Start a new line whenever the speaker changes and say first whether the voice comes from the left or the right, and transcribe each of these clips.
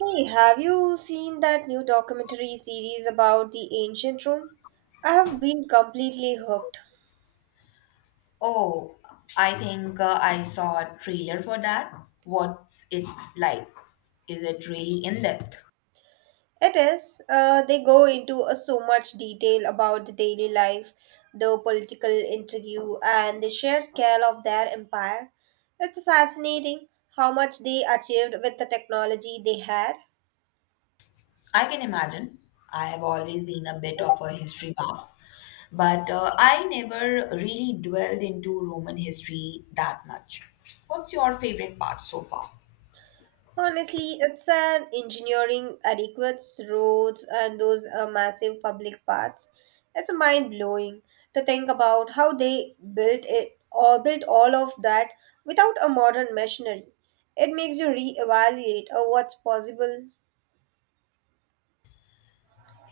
right: Hey, have you seen that new documentary series about the ancient Rome? I have been completely hooked.
left: Oh, I think I saw a trailer for that. What's it like? Is it really in depth?
right: It is, they go into so much detail about the daily life, the political intrigue, and the sheer scale of their empire. It's fascinating how much they achieved with the technology they had.
left: I can imagine. I have always been a bit of a history buff, but I never really dwelled into Roman history that much. What's your favorite part so far?
right: Honestly, it's an engineering adequates roads and those massive public paths. It's mind blowing to think about how they built it or built all of that without a modern machinery. It makes you reevaluate what's possible.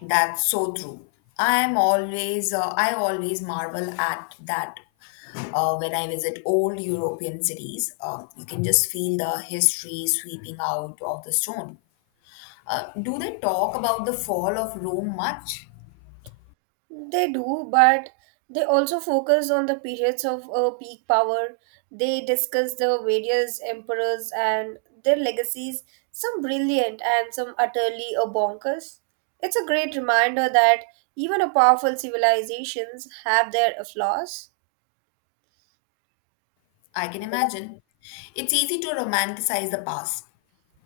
left: That's so true. I always marvel at that when I visit old European cities. You can just feel the history sweeping out of the stone. Do they talk about the fall of Rome much?
right: They do, but they also focus on the periods of peak power. They discuss the various emperors and their legacies, some brilliant and some utterly bonkers. It's a great reminder that even a powerful civilizations have their flaws.
left: I can imagine. It's easy to romanticize the past,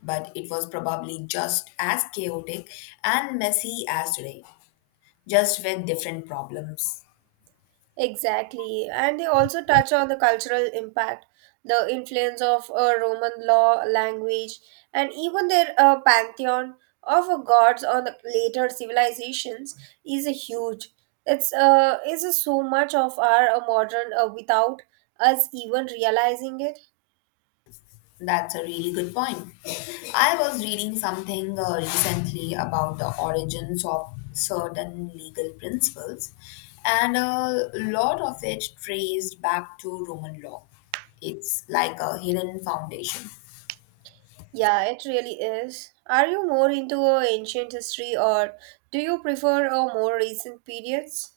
left: but it was probably just as chaotic and messy as today, just with different problems.
right: Exactly. And they also touch on the cultural impact, the influence of Roman law, language, and even their pantheon of gods on the later civilizations is a huge. It's is a so much of our modern without us even realizing it.
left: That's a really good point. I was reading something recently about the origins of certain legal principles, and a lot of it traced back to Roman law. It's like a hidden foundation.
right: Yeah, it really is. Are you more into ancient history or do you prefer more recent periods?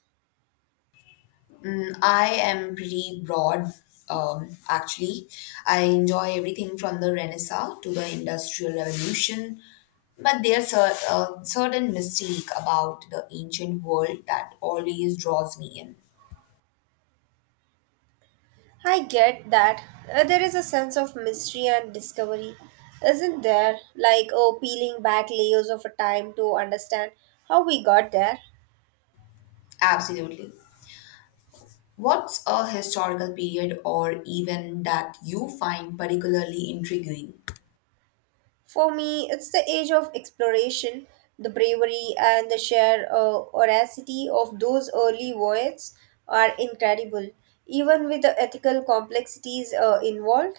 left: I am pretty broad, actually. I enjoy everything from the Renaissance to the Industrial Revolution, but there's a certain mystique about the ancient world that always draws me in.
right: I get that. There is a sense of mystery and discovery, isn't there? Like, oh, peeling back layers of a time to understand how we got there.
left: Absolutely. What's a historical period or event that you find particularly intriguing?
right: For me, it's the age of exploration, the bravery, and the sheer audacity of those early voyages are incredible, even with the ethical complexities involved.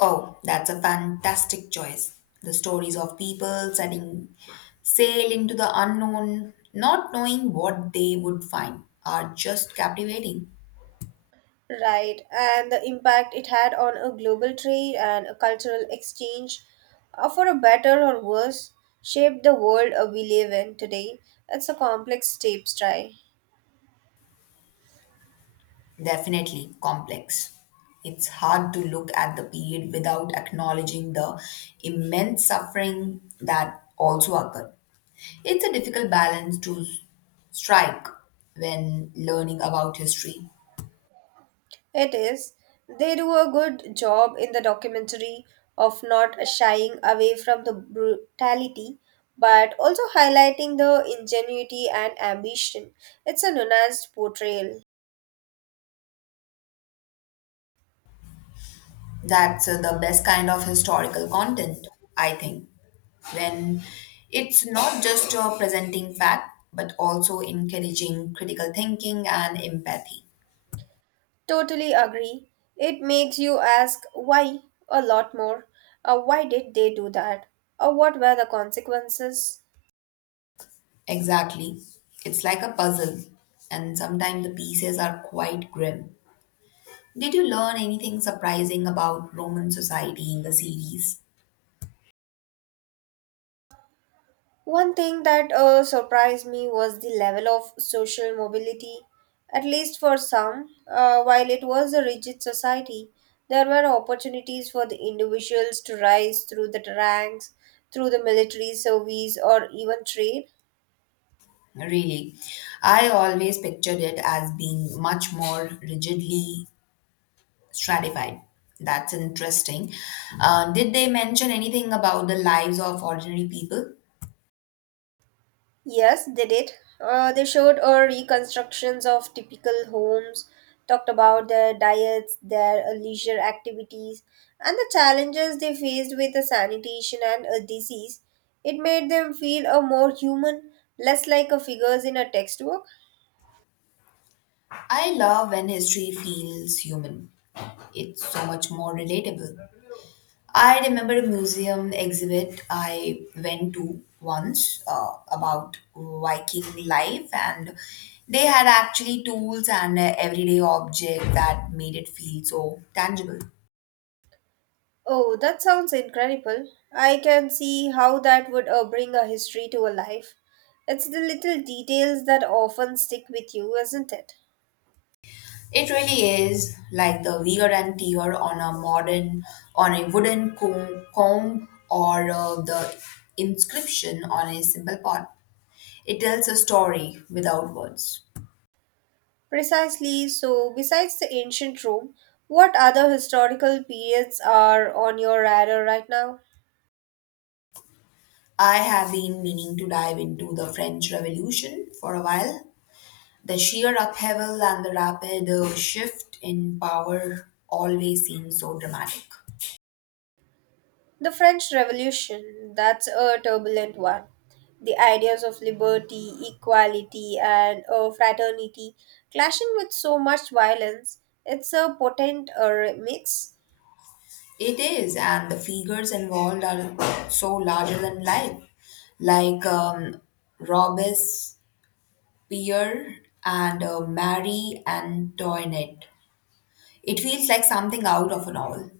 left: Oh, that's a fantastic choice. The stories of people setting sail into the unknown, not knowing what they would find, are just captivating.
right: Right, and the impact it had on a global trade and a cultural exchange, for a better or worse, shaped the world we live in today. It's a complex tapestry.
left: Definitely complex. It's hard to look at the period without acknowledging the immense suffering that also occurred. It's a difficult balance to strike when learning about history.
right: It is. They do a good job in the documentary of not shying away from the brutality, but also highlighting the ingenuity and ambition. It's a nuanced portrayal.
left: That's the best kind of historical content, I think, when it's not just presenting fact but also encouraging critical thinking and empathy.
right: Totally agree. It makes you ask why a lot more. Why did they do that? Or what were the consequences?
left: Exactly. It's like a puzzle, and sometimes the pieces are quite grim. Did you learn anything surprising about Roman society in the series?
right: One thing that surprised me was the level of social mobility. At least for some, while it was a rigid society, there were opportunities for the individuals to rise through the ranks, through the military service, or even trade.
left: Really, I always pictured it as being much more rigidly stratified. That's interesting. Did they mention anything about the lives of ordinary people?
right: Yes, they did. They showed reconstructions of typical homes, talked about their diets, their leisure activities, and the challenges they faced with the sanitation and disease. It made them feel more human, less like a figures in a textbook.
left: I love when history feels human, it's so much more relatable. I remember a museum exhibit I went to once about Viking life, and they had actually tools and everyday objects that made it feel so tangible.
right: Oh, that sounds incredible. I can see how that would bring a history to a life. It's the little details that often stick with you, isn't it?
left: It really is like the wear and tear on on a wooden comb or the inscription on a simple pot. It tells a story without words.
right: Precisely. So, besides the ancient Rome, what other historical periods are on your radar right now?
left: I have been meaning to dive into the French Revolution for a while. The sheer upheaval and the rapid shift in power always seem so dramatic.
right: The French Revolution, that's a turbulent one. The ideas of liberty, equality, and fraternity clashing with so much violence, it's a potent mix.
left: It is, and the figures involved are so larger than life, like Robespierre and Marie Antoinette. It feels like something out of a novel.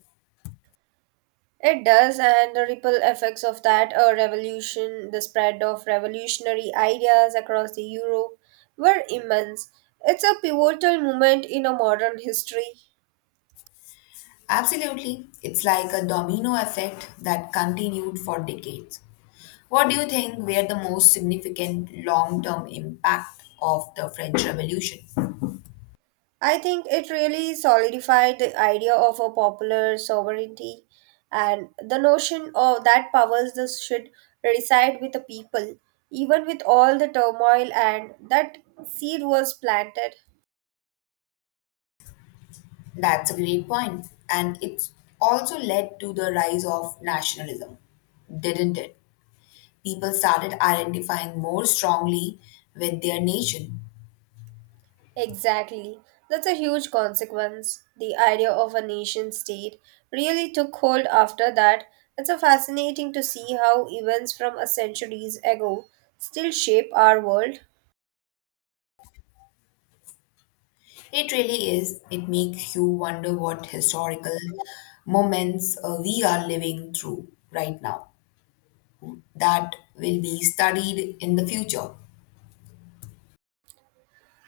right: It does, and the ripple effects of that revolution, the spread of revolutionary ideas across the Europe, were immense. It's a pivotal moment in a modern history.
left: Absolutely, it's like a domino effect that continued for decades. What do you think were the most significant long term impact of the French Revolution?
right: I think it really solidified the idea of a popular sovereignty and the notion of that powers that should reside with the people, even with all the turmoil and that seed was planted.
left: That's a great point. And it's also led to the rise of nationalism, didn't it? People started identifying more strongly with their nation.
right: Exactly. That's a huge consequence. The idea of a nation state really took hold after that. It's a fascinating to see how events from a centuries ago still shape our world.
left: It really is. It makes you wonder what historical moments we are living through right now that will be studied in the future.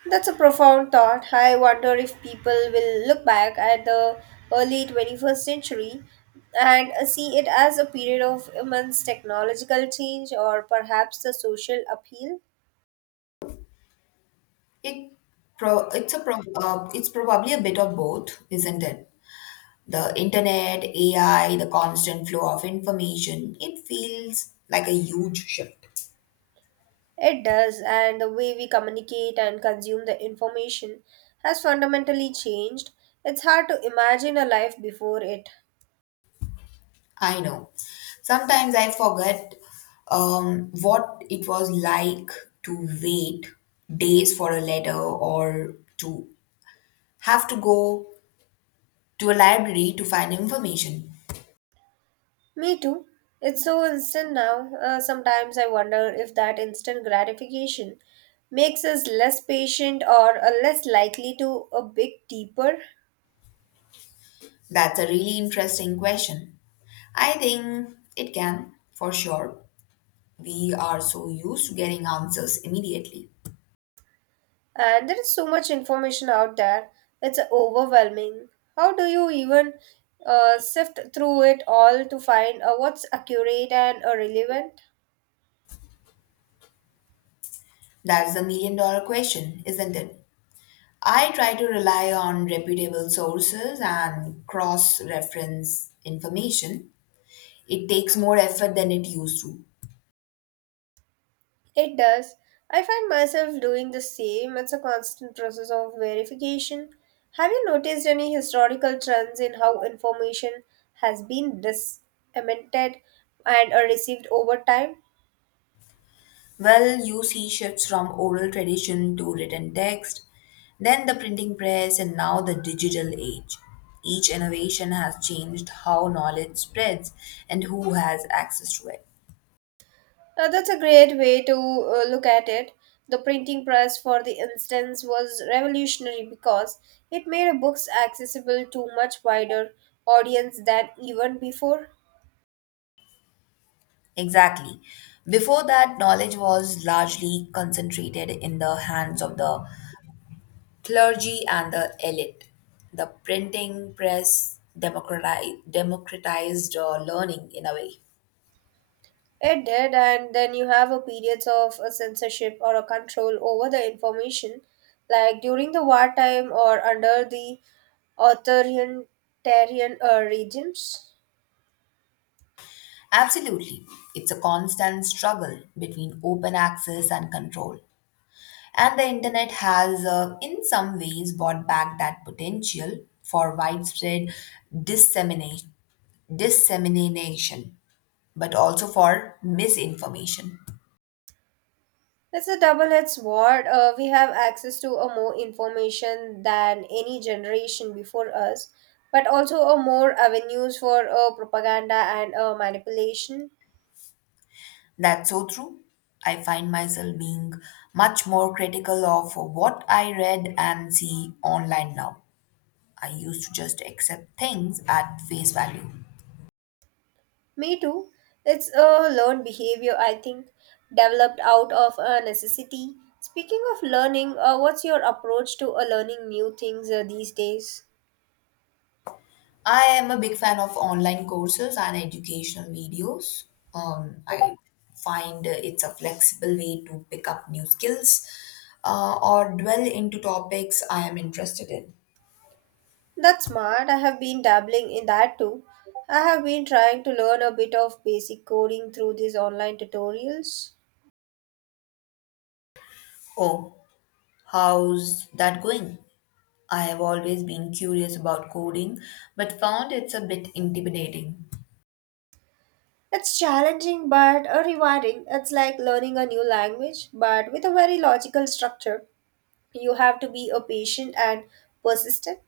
right: That's a profound thought. I wonder if people will look back at the early 21st century and see it as a period of immense technological change or perhaps the social appeal.
left: It it's probably a bit of both, isn't it? The internet, AI, the constant flow of information, it feels like a huge shift.
right: It does, and the way we communicate and consume the information has fundamentally changed. It's hard to imagine a life before it.
left: I know. Sometimes I forget what it was like to wait days for a letter or to have to go to a library to find information.
right: Me too. It's so instant now. Sometimes I wonder if that instant gratification makes us less patient or less likely to a bit deeper.
left: That's a really interesting question. I think it can, for sure. We are so used to getting answers immediately.
right: And there is so much information out there. It's overwhelming. How do you even sift through it all to find what's accurate and relevant?
left: That's the million dollar question, isn't it? I try to rely on reputable sources and cross reference information. It takes more effort than it used to.
right: It does. I find myself doing the same. It's a constant process of verification. Have you noticed any historical trends in how information has been disseminated and received over time?
left: Well, you see shifts from oral tradition to written text, then the printing press, and now the digital age. Each innovation has changed how knowledge spreads and who has access to it.
right: That's a great way to look at it. The printing press, for the instance, was revolutionary because it made books accessible to much wider audience than even before.
left: Exactly. Before that, knowledge was largely concentrated in the hands of the clergy and the elite. The printing press democratized learning in a way.
right: It did, and then you have a periods of a censorship or a control over the information, like during the wartime or under the authoritarian regimes.
left: Absolutely. It's a constant struggle between open access and control. And the internet has, in some ways, brought back that potential for widespread dissemination, dissemination, but also for misinformation.
right: It's a double-edged sword. We have access to a more information than any generation before us, but also a more avenues for propaganda and manipulation.
left: That's so true. I find myself being much more critical of what I read and see online now. I used to just accept things at face value.
right: Me too. It's a learned behavior, I think, developed out of a necessity. Speaking of learning, what's your approach to learning new things these days?
left: I am a big fan of online courses and educational videos. I find it's a flexible way to pick up new skills or dwell into topics I am interested in.
right: That's smart. I have been dabbling in that too. I have been trying to learn a bit of basic coding through these online tutorials.
left: Oh, how's that going? I have always been curious about coding, but found it's a bit intimidating.
right: It's challenging but rewarding. It's like learning a new language but with a very logical structure. You have to be a patient and persistent.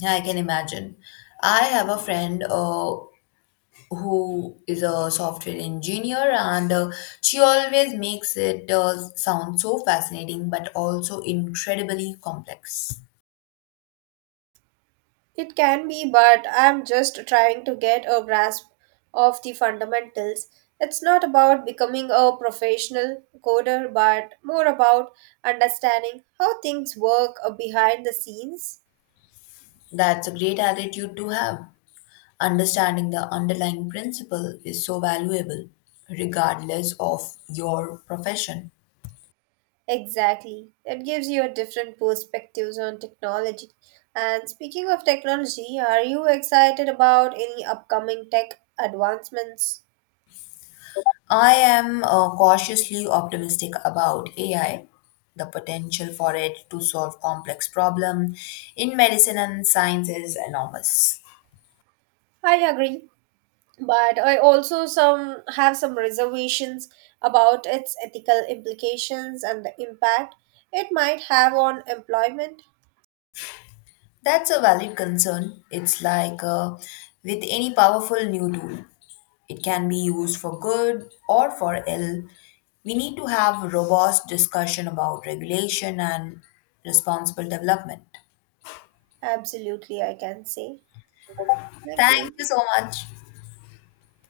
left: Yeah, I can imagine. I have a friend who is a software engineer, and she always makes it sound so fascinating, but also incredibly complex.
right: It can be, but I'm just trying to get a grasp of the fundamentals. It's not about becoming a professional coder, but more about understanding how things work behind the scenes.
left: That's a great attitude to have. Understanding the underlying principle is so valuable, regardless of your profession.
right: Exactly. It gives you a different perspectives on technology. And speaking of technology, are you excited about any upcoming tech advancements?
left: I am cautiously optimistic about AI, the potential for it to solve complex problems in medicine and science is enormous.
right: I agree, but I also some have some reservations about its ethical implications and the impact it might have on employment.
left: That's a valid concern. It's like with any powerful new tool, it can be used for good or for ill. We need to have robust discussion about regulation and responsible development.
right: Absolutely. I can say thank
left: Thank
right: you.
left: you so much.